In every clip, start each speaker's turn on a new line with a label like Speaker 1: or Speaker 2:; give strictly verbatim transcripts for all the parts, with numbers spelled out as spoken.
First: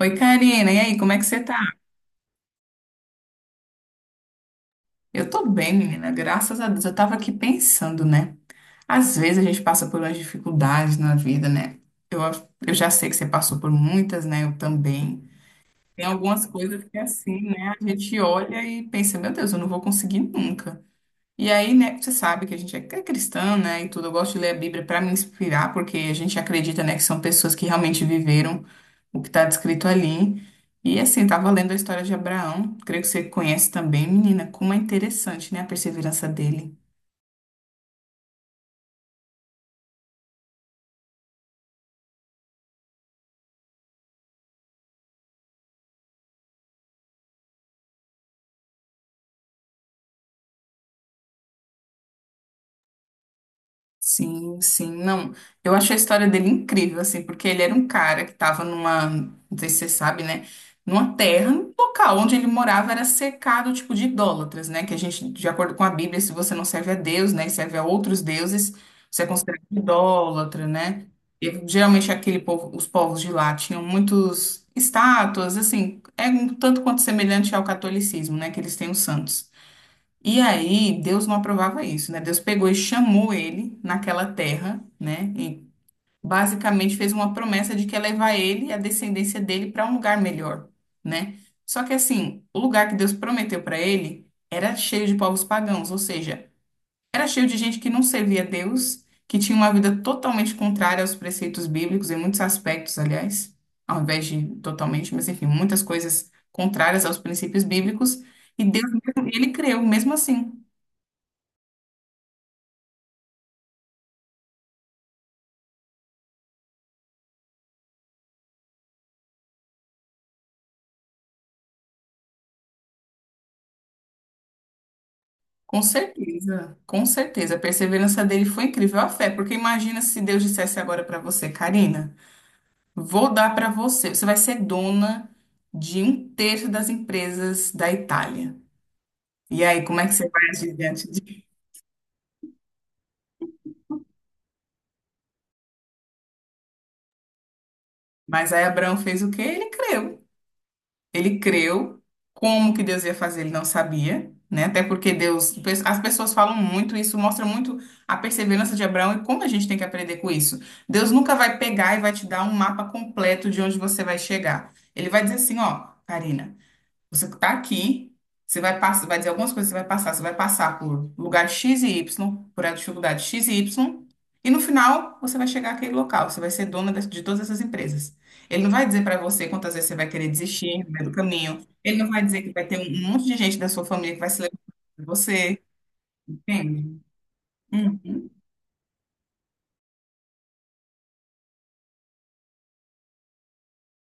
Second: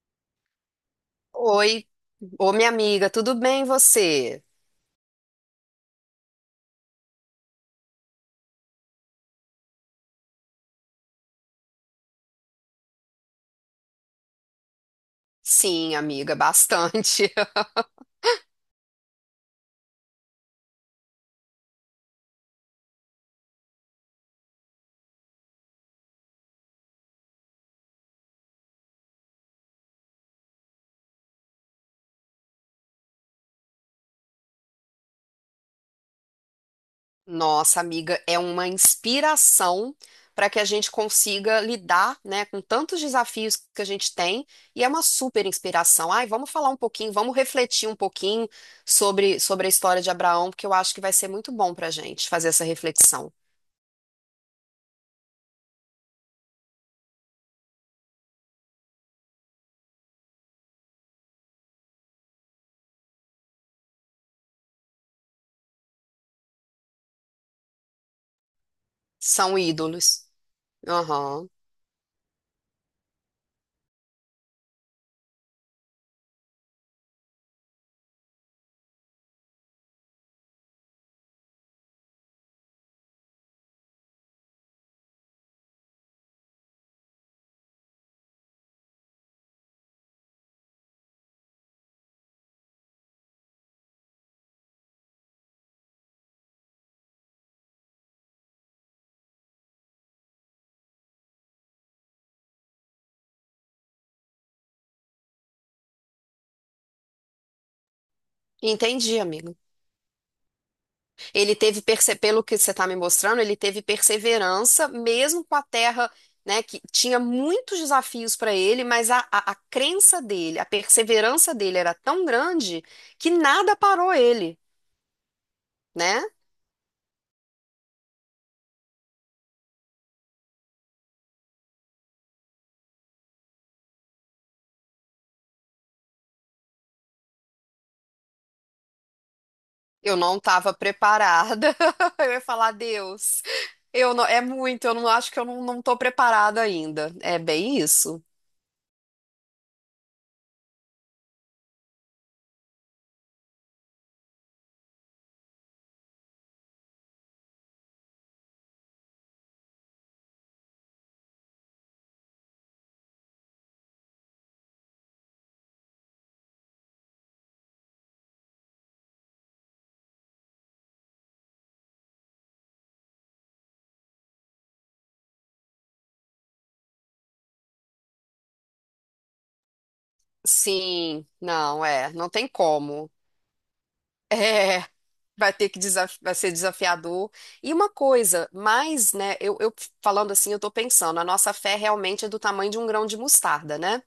Speaker 1: Oi, Karina, e aí, como é que você tá?
Speaker 2: Oi, ô minha amiga, tudo bem e você?
Speaker 1: Eu tô bem, menina, graças a Deus. Eu tava aqui pensando, né? Às vezes a gente passa por umas dificuldades na vida, né? Eu, eu já sei que você passou por muitas, né? Eu também.
Speaker 2: Sim,
Speaker 1: Tem
Speaker 2: amiga,
Speaker 1: algumas coisas que, é
Speaker 2: bastante.
Speaker 1: assim, né? A gente olha e pensa, meu Deus, eu não vou conseguir nunca. E aí, né, você sabe que a gente é é cristã, né, e tudo. Eu gosto de ler a Bíblia para me inspirar, porque a gente acredita, né, que são pessoas que realmente viveram o que está descrito ali. E assim, tava lendo a história de Abraão, creio que você conhece também, menina, como é interessante, né, a perseverança dele.
Speaker 2: Nossa, amiga, é uma inspiração para que a gente consiga lidar, né, com tantos desafios que a gente tem e é uma super inspiração. Ai, vamos falar um pouquinho, vamos refletir um pouquinho sobre, sobre a história de Abraão, porque eu acho que vai ser muito bom para a gente fazer essa reflexão.
Speaker 1: Sim, sim. Não, eu acho a história dele incrível, assim, porque ele era um cara que tava numa, não sei se você sabe, né? Numa terra, um local onde ele morava era cercado, tipo, de idólatras, né? Que a gente, de acordo com a Bíblia, se você não serve a Deus, né, e serve a outros deuses, você é
Speaker 2: São
Speaker 1: considerado um
Speaker 2: ídolos.
Speaker 1: idólatra, né?
Speaker 2: Aham.
Speaker 1: E geralmente aquele povo, os povos de lá tinham muitos estátuas, assim, é um tanto quanto semelhante ao catolicismo, né? Que eles têm os santos. E aí, Deus não aprovava isso, né? Deus pegou e chamou ele naquela terra, né? E basicamente fez uma promessa de que ia levar ele e a descendência dele para um lugar melhor, né? Só que assim, o lugar que Deus prometeu para ele era cheio de povos pagãos, ou seja, era cheio de gente que não servia a Deus, que tinha uma vida totalmente contrária aos preceitos bíblicos, em muitos aspectos, aliás, ao invés de totalmente, mas enfim, muitas coisas contrárias aos princípios bíblicos. E Deus,
Speaker 2: Entendi,
Speaker 1: mesmo- ele
Speaker 2: amiga.
Speaker 1: creu, mesmo assim.
Speaker 2: Ele teve, perse- pelo que você está me mostrando, ele teve perseverança, mesmo com a terra, né, que tinha muitos desafios para ele, mas a, a, a crença dele, a perseverança dele era tão grande que nada parou ele,
Speaker 1: Com
Speaker 2: né?
Speaker 1: certeza, com certeza. A perseverança dele foi incrível, a fé, porque imagina se Deus dissesse agora para você, Karina, vou dar para você, você vai ser dona de um terço das empresas da Itália. E aí, como é que
Speaker 2: Eu
Speaker 1: você
Speaker 2: não
Speaker 1: vai
Speaker 2: estava
Speaker 1: agir diante disso?
Speaker 2: preparada. Eu ia falar, Deus, eu não, é muito, eu não acho que eu não, não estou preparada ainda. É bem isso.
Speaker 1: Mas aí Abraão fez o quê? Ele creu. Ele creu, como que Deus ia fazer, ele não sabia, né? Até porque Deus, as pessoas falam muito isso, mostra muito a perseverança de Abraão e como a gente tem que aprender com isso. Deus nunca vai pegar e vai te dar um mapa completo de onde você vai chegar. Ele vai dizer assim, ó, Karina. Você está aqui, você vai passar, vai dizer algumas coisas, você vai passar, você vai passar por lugar X e Y, por a dificuldade X e Y, e no final você vai chegar àquele local, você vai ser dona das- de todas essas empresas. Ele não vai dizer para você quantas vezes você vai querer desistir no meio do
Speaker 2: Sim,
Speaker 1: caminho,
Speaker 2: não,
Speaker 1: ele não
Speaker 2: é,
Speaker 1: vai
Speaker 2: não
Speaker 1: dizer
Speaker 2: tem
Speaker 1: que vai ter um
Speaker 2: como.
Speaker 1: monte de gente da sua família que vai se levantar
Speaker 2: É.
Speaker 1: de
Speaker 2: Vai
Speaker 1: você,
Speaker 2: ter que desaf- vai ser
Speaker 1: entende?
Speaker 2: desafiador. E uma
Speaker 1: Uhum.
Speaker 2: coisa, mais, né, eu, eu falando assim, eu tô pensando, a nossa fé realmente é do tamanho de um grão de mostarda, né?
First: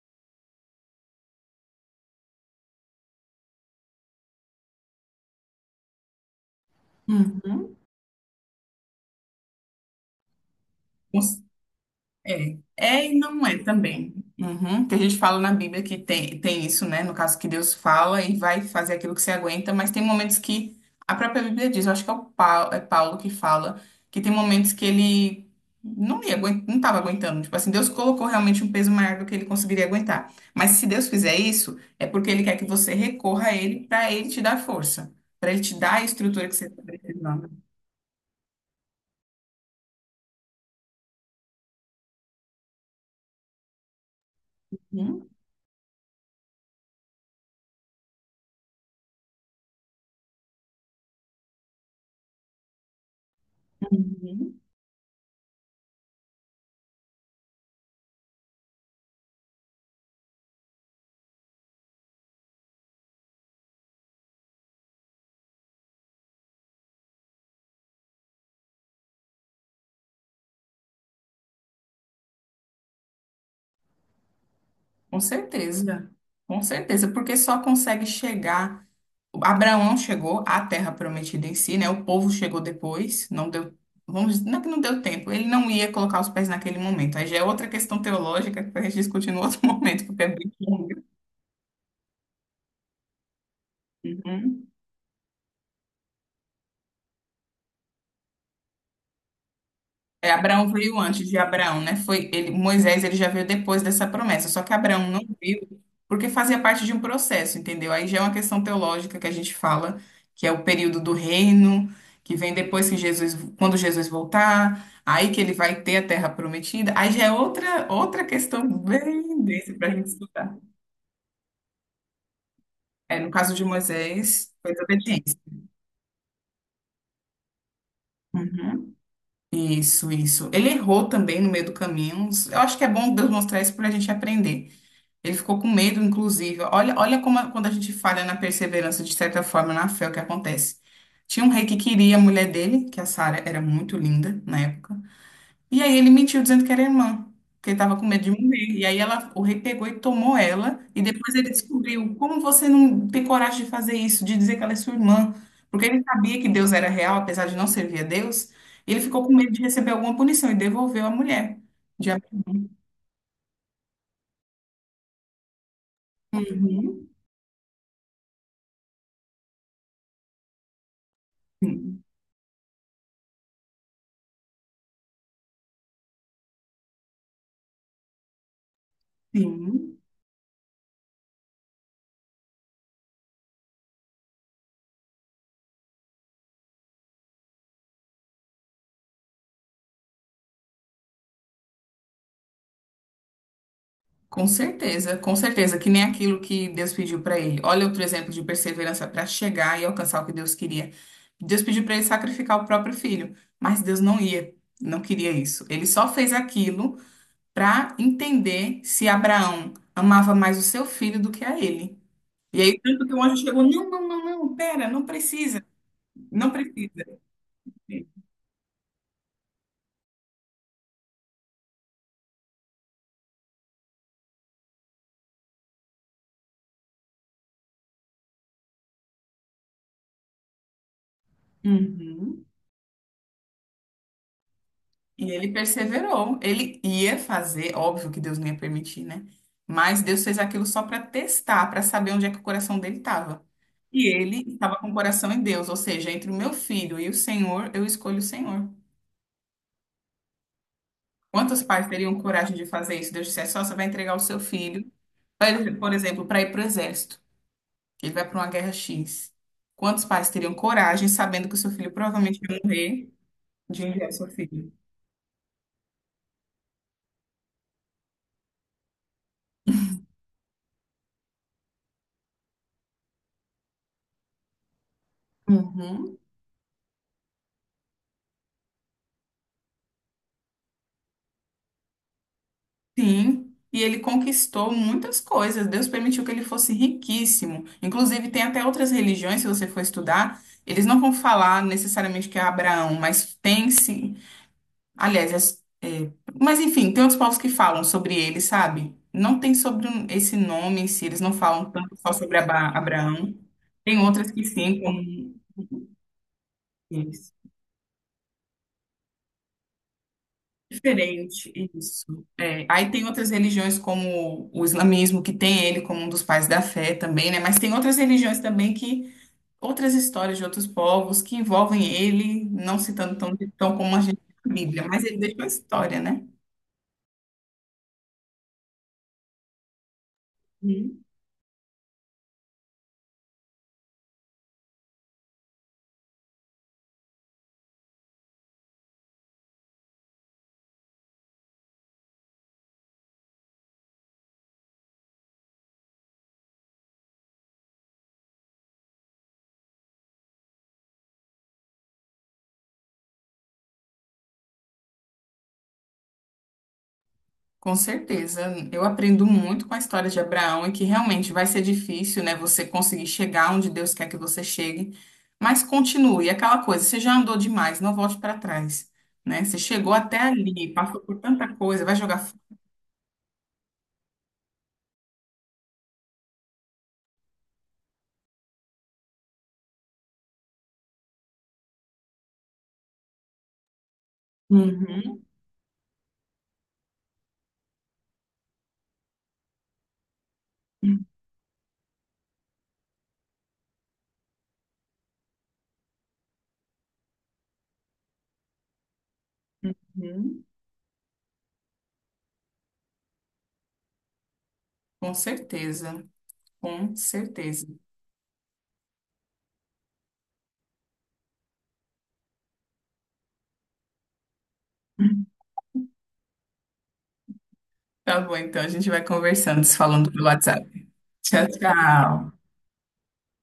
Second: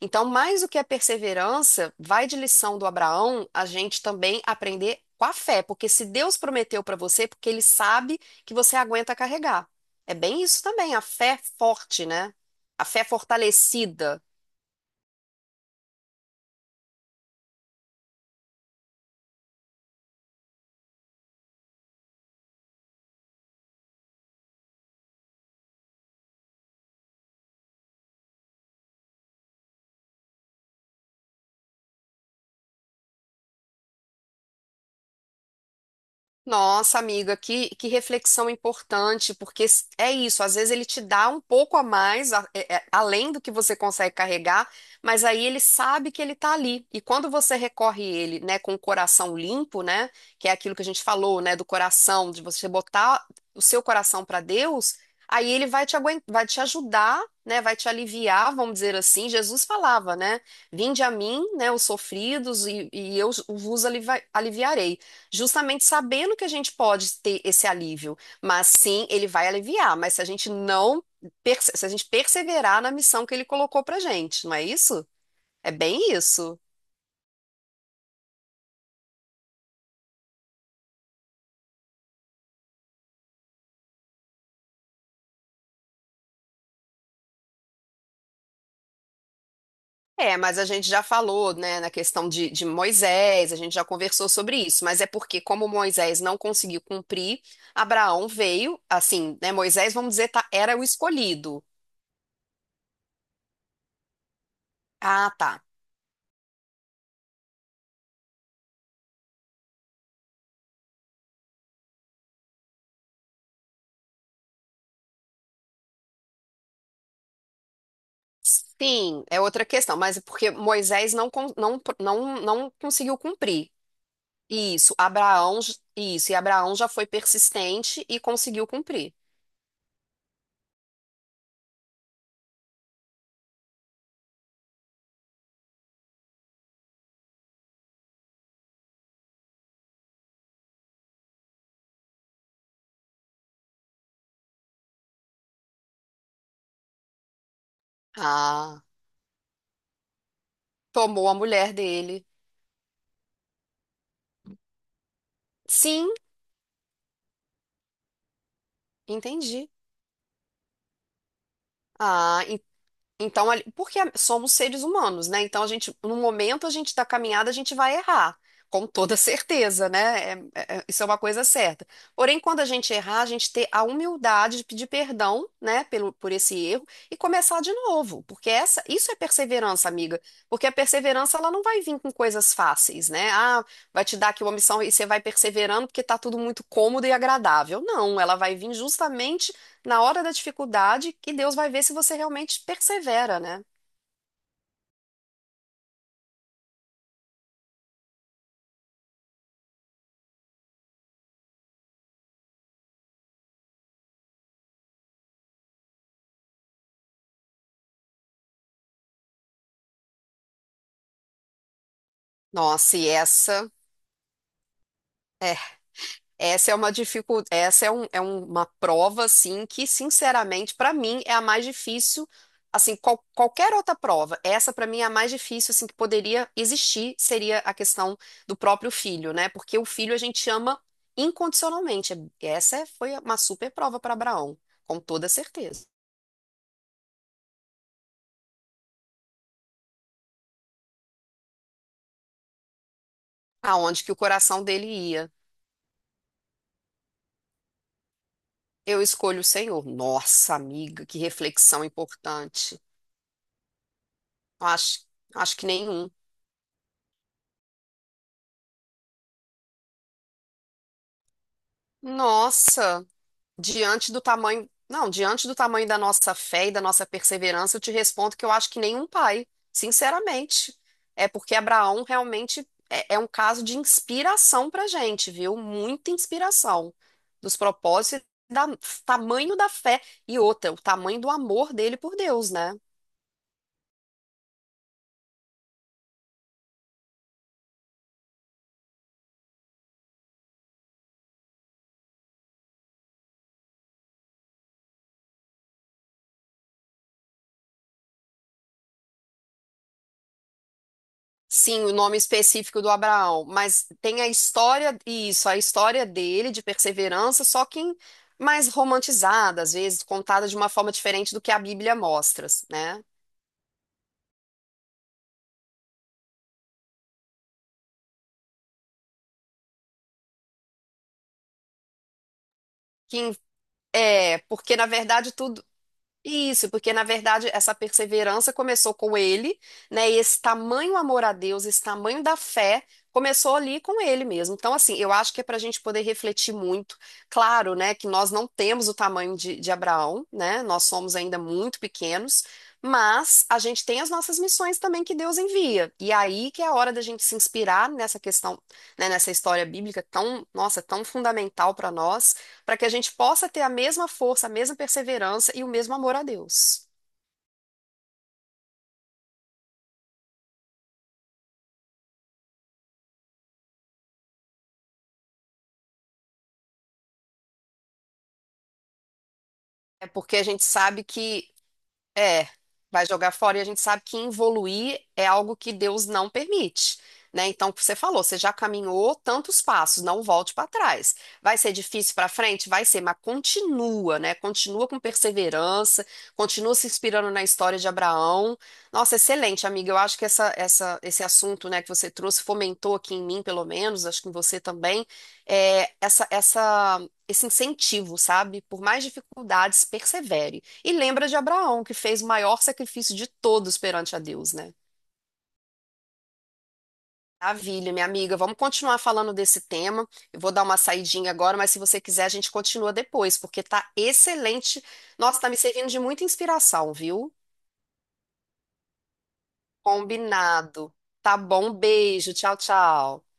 Speaker 2: Então, mais do que a perseverança, vai de lição do Abraão, a gente também aprender com a fé, porque se Deus prometeu para você, é porque ele
Speaker 1: Uhum.
Speaker 2: sabe que você aguenta carregar. É bem isso também, a fé
Speaker 1: Uhum.
Speaker 2: forte, né?
Speaker 1: É,
Speaker 2: A fé
Speaker 1: é e não é também.
Speaker 2: fortalecida.
Speaker 1: Uhum. Que a gente fala na Bíblia que tem, tem isso, né? No caso que Deus fala e vai fazer aquilo que você aguenta, mas tem momentos que a própria Bíblia diz, eu acho que é o Paulo, é Paulo que fala, que tem momentos que ele não ia, aguen- não estava aguentando. Tipo assim, Deus colocou realmente um peso maior do que ele conseguiria aguentar. Mas se Deus fizer isso, é porque ele quer que você recorra a ele para ele te dar força, para ele te dar a estrutura que você está
Speaker 2: Nossa, amiga,
Speaker 1: precisando.
Speaker 2: que, que reflexão importante, porque s- é isso, às vezes ele te dá um pouco a mais, a- é- é- além do que você consegue carregar, mas aí ele sabe que ele está ali. E quando você recorre a ele, né, com o coração limpo, né, que é aquilo que a gente falou, né, do coração, de você botar o seu coração para
Speaker 1: Uhum.
Speaker 2: Deus, aí ele vai te aguentar, vai te ajudar, né, vai te aliviar, vamos dizer assim. Jesus falava, né, vinde a mim, né, os sofridos, e, e eu vos alivi- aliviarei. Justamente sabendo que a gente pode ter esse alívio, mas sim, ele vai aliviar, mas se a gente não, perse- se a gente perseverar na missão que ele colocou pra gente, não é isso?
Speaker 1: Com
Speaker 2: É
Speaker 1: certeza,
Speaker 2: bem isso.
Speaker 1: com certeza, porque só consegue chegar. Abraão chegou à Terra Prometida em si, né? O povo chegou depois, não deu, vamos, dizer- não é que não deu tempo, ele não ia colocar os pés naquele momento. Aí já é outra questão teológica que a gente discute no outro momento, porque é
Speaker 2: É,
Speaker 1: bem
Speaker 2: mas a gente
Speaker 1: longa.
Speaker 2: já falou, né, na questão de, de Moisés, a gente já conversou sobre
Speaker 1: Uhum.
Speaker 2: isso, mas é porque como Moisés não conseguiu cumprir, Abraão veio, assim, né, Moisés, vamos dizer,
Speaker 1: É,
Speaker 2: tá-
Speaker 1: Abraão
Speaker 2: era o
Speaker 1: veio antes de
Speaker 2: escolhido.
Speaker 1: Abraão, né? Foi ele, Moisés, ele já veio depois dessa promessa. Só que Abraão não
Speaker 2: Ah, tá.
Speaker 1: viu porque fazia parte de um processo, entendeu? Aí já é uma questão teológica que a gente fala, que é o período do reino, que vem depois que Jesus, quando Jesus voltar, aí que ele vai ter a terra prometida. Aí já é outra outra questão
Speaker 2: Sim, é
Speaker 1: bem
Speaker 2: outra
Speaker 1: densa para a
Speaker 2: questão,
Speaker 1: gente
Speaker 2: mas é porque
Speaker 1: estudar.
Speaker 2: Moisés não, con- não, não, não conseguiu
Speaker 1: É, no caso de
Speaker 2: cumprir.
Speaker 1: Moisés, foi
Speaker 2: Isso,
Speaker 1: desobediência.
Speaker 2: Abraão, j- isso, e Abraão já foi persistente e conseguiu
Speaker 1: Uhum.
Speaker 2: cumprir.
Speaker 1: Isso, isso. Ele errou também no meio do caminho. Eu acho que é bom Deus mostrar isso para a gente aprender. Ele ficou com medo, inclusive. Olha, olha como a- quando a gente falha na perseverança, de certa forma, na fé, é o que acontece. Tinha um rei que queria a mulher dele, que a Sara era muito linda na época. E aí ele mentiu dizendo que era irmã, porque ele estava com medo de morrer.
Speaker 2: Ah,
Speaker 1: E aí ela, o rei pegou e tomou ela. E
Speaker 2: tomou
Speaker 1: depois
Speaker 2: a
Speaker 1: ele
Speaker 2: mulher
Speaker 1: descobriu
Speaker 2: dele.
Speaker 1: como você não tem coragem de fazer isso, de dizer que ela é sua irmã. Porque ele
Speaker 2: Sim,
Speaker 1: sabia que Deus era real, apesar de não servir a Deus. E ele ficou com medo de
Speaker 2: entendi.
Speaker 1: receber alguma punição e devolveu a mulher. De
Speaker 2: Ah,
Speaker 1: Absalão.
Speaker 2: então, ali- porque somos seres humanos, né? Então, a gente, no momento a gente da
Speaker 1: Uhum.
Speaker 2: caminhada, a gente vai errar, com toda certeza, né? É- é- é- isso é uma coisa certa.
Speaker 1: Sim.
Speaker 2: Porém, quando a gente errar, a gente ter a humildade de pedir perdão, né, pelo, por esse erro e começar de novo, porque essa, isso é perseverança,
Speaker 1: Sim.
Speaker 2: amiga. Porque a perseverança, ela não vai vir com coisas fáceis, né? Ah, vai te dar aqui uma missão e você vai perseverando porque tá tudo muito cômodo e agradável. Não, ela vai vir justamente na hora da dificuldade, que Deus vai ver se você realmente persevera, né?
Speaker 1: Com certeza, com certeza, que nem aquilo que Deus pediu para ele. Olha outro exemplo de perseverança para chegar e alcançar o que Deus queria. Deus pediu para ele sacrificar o próprio filho, mas Deus não ia, não queria isso. Ele só fez aquilo para entender se Abraão amava mais o seu filho do que a ele. E aí,
Speaker 2: Nossa,
Speaker 1: tanto
Speaker 2: e
Speaker 1: que o anjo chegou:
Speaker 2: essa
Speaker 1: não, não, não, não, pera, não
Speaker 2: é,
Speaker 1: precisa, não
Speaker 2: essa é uma
Speaker 1: precisa.
Speaker 2: dificuldade, essa é, um, é um- uma prova assim que, sinceramente, para mim é a mais difícil. Assim, qual- qualquer outra prova, essa para mim é a mais difícil assim que poderia existir, seria a questão do próprio filho, né? Porque o filho a gente ama incondicionalmente.
Speaker 1: Uhum.
Speaker 2: Essa é- foi uma super prova para Abraão, com toda
Speaker 1: E ele
Speaker 2: certeza.
Speaker 1: perseverou. Ele ia fazer, óbvio que Deus não ia permitir, né? Mas Deus fez aquilo só para testar, para saber onde é que o coração dele estava.
Speaker 2: Aonde
Speaker 1: E
Speaker 2: que o
Speaker 1: ele
Speaker 2: coração
Speaker 1: estava
Speaker 2: dele
Speaker 1: com o
Speaker 2: ia,
Speaker 1: coração em Deus, ou seja, entre o meu filho e o Senhor, eu escolho o Senhor.
Speaker 2: eu escolho o Senhor. Nossa, amiga, que
Speaker 1: Quantos
Speaker 2: reflexão
Speaker 1: pais teriam coragem de
Speaker 2: importante.
Speaker 1: fazer isso? Deus dissesse, só você vai entregar o seu filho,
Speaker 2: Acho,
Speaker 1: pra
Speaker 2: acho que
Speaker 1: ele- por
Speaker 2: nenhum.
Speaker 1: exemplo, para ir para o exército. Ele vai para uma guerra X. Quantos pais teriam coragem, sabendo que o seu filho provavelmente ia
Speaker 2: Nossa,
Speaker 1: morrer, de enviar
Speaker 2: diante
Speaker 1: o
Speaker 2: do
Speaker 1: seu
Speaker 2: tamanho,
Speaker 1: filho?
Speaker 2: não, diante do tamanho da nossa fé e da nossa perseverança, eu te respondo que eu acho que nenhum pai, sinceramente. É porque Abraão realmente é, é um caso de inspiração pra gente, viu? Muita
Speaker 1: Uhum.
Speaker 2: inspiração dos propósitos e da tamanho da fé e outra, o tamanho do amor dele por Deus, né?
Speaker 1: Sim, e ele conquistou muitas coisas. Deus permitiu que ele fosse riquíssimo. Inclusive, tem até outras religiões, se você for estudar, eles não vão falar necessariamente que é Abraão, mas tem-se. Aliás, as- é, mas enfim, tem outros povos que falam sobre ele, sabe? Não tem sobre um- esse nome em si, eles não falam
Speaker 2: Sim, o
Speaker 1: tanto só
Speaker 2: nome
Speaker 1: sobre Aba-
Speaker 2: específico do
Speaker 1: Abraão.
Speaker 2: Abraão, mas
Speaker 1: Tem
Speaker 2: tem a
Speaker 1: outras que sim,
Speaker 2: história,
Speaker 1: como.
Speaker 2: isso, a história dele de perseverança, só que em- mais romantizada, às vezes, contada de uma forma diferente do
Speaker 1: Diferente,
Speaker 2: que a Bíblia
Speaker 1: isso.
Speaker 2: mostra,
Speaker 1: É, aí
Speaker 2: né?
Speaker 1: tem outras religiões, como o islamismo, que tem ele como um dos pais da fé também, né? Mas tem outras religiões também que, outras histórias de outros povos que envolvem ele, não citando
Speaker 2: Que,
Speaker 1: tão,
Speaker 2: em-
Speaker 1: tão como a gente
Speaker 2: é,
Speaker 1: na
Speaker 2: porque na
Speaker 1: Bíblia, mas ele
Speaker 2: verdade
Speaker 1: deixa uma
Speaker 2: tudo
Speaker 1: história, né?
Speaker 2: Isso, porque na verdade essa perseverança começou com ele, né? E esse tamanho amor a Deus, esse tamanho da fé, começou ali com ele mesmo. Então, assim, eu acho que é para a gente poder refletir muito. Claro, né, que nós não temos o tamanho de, de Abraão, né? Nós somos ainda muito pequenos, mas a gente tem as nossas missões também que Deus envia. E aí que é a hora da gente se inspirar nessa questão, né, nessa história bíblica tão, nossa, tão fundamental para nós para que a gente possa ter a mesma força, a mesma perseverança e o mesmo amor a Deus.
Speaker 1: Com certeza, eu aprendo muito com a história de Abraão e que realmente vai ser difícil, né, você conseguir chegar onde Deus quer que você chegue, mas continue, aquela coisa, você já andou demais, não volte para trás, né? Você chegou
Speaker 2: É
Speaker 1: até
Speaker 2: porque a gente
Speaker 1: ali, passou
Speaker 2: sabe
Speaker 1: por
Speaker 2: que
Speaker 1: tanta coisa, vai jogar fora.
Speaker 2: É, vai jogar fora e a gente sabe que evoluir é algo que Deus não permite, né? Então, o que você falou, você já caminhou tantos passos, não volte para trás. Vai ser difícil para frente? Vai ser, mas continua, né? Continua com
Speaker 1: Uhum,
Speaker 2: perseverança, continua se inspirando na história de Abraão. Nossa, excelente, amiga. Eu acho que essa, essa, esse assunto, né, que você trouxe fomentou aqui em mim, pelo menos, acho que em você também, é, essa, essa, esse incentivo, sabe? Por mais dificuldades,
Speaker 1: uhum.
Speaker 2: persevere. E lembra de Abraão, que fez o maior sacrifício de todos perante a Deus, né?
Speaker 1: Com certeza, com certeza.
Speaker 2: Maravilha, minha amiga. Vamos continuar falando desse tema. Eu vou dar uma saidinha agora, mas se você quiser, a gente continua depois, porque tá excelente. Nossa, tá me servindo de muita inspiração, viu?
Speaker 1: Tá bom, então a gente vai conversando, se falando pelo WhatsApp.
Speaker 2: Combinado. Tá
Speaker 1: Tchau,
Speaker 2: bom, beijo.
Speaker 1: tchau.
Speaker 2: Tchau, tchau.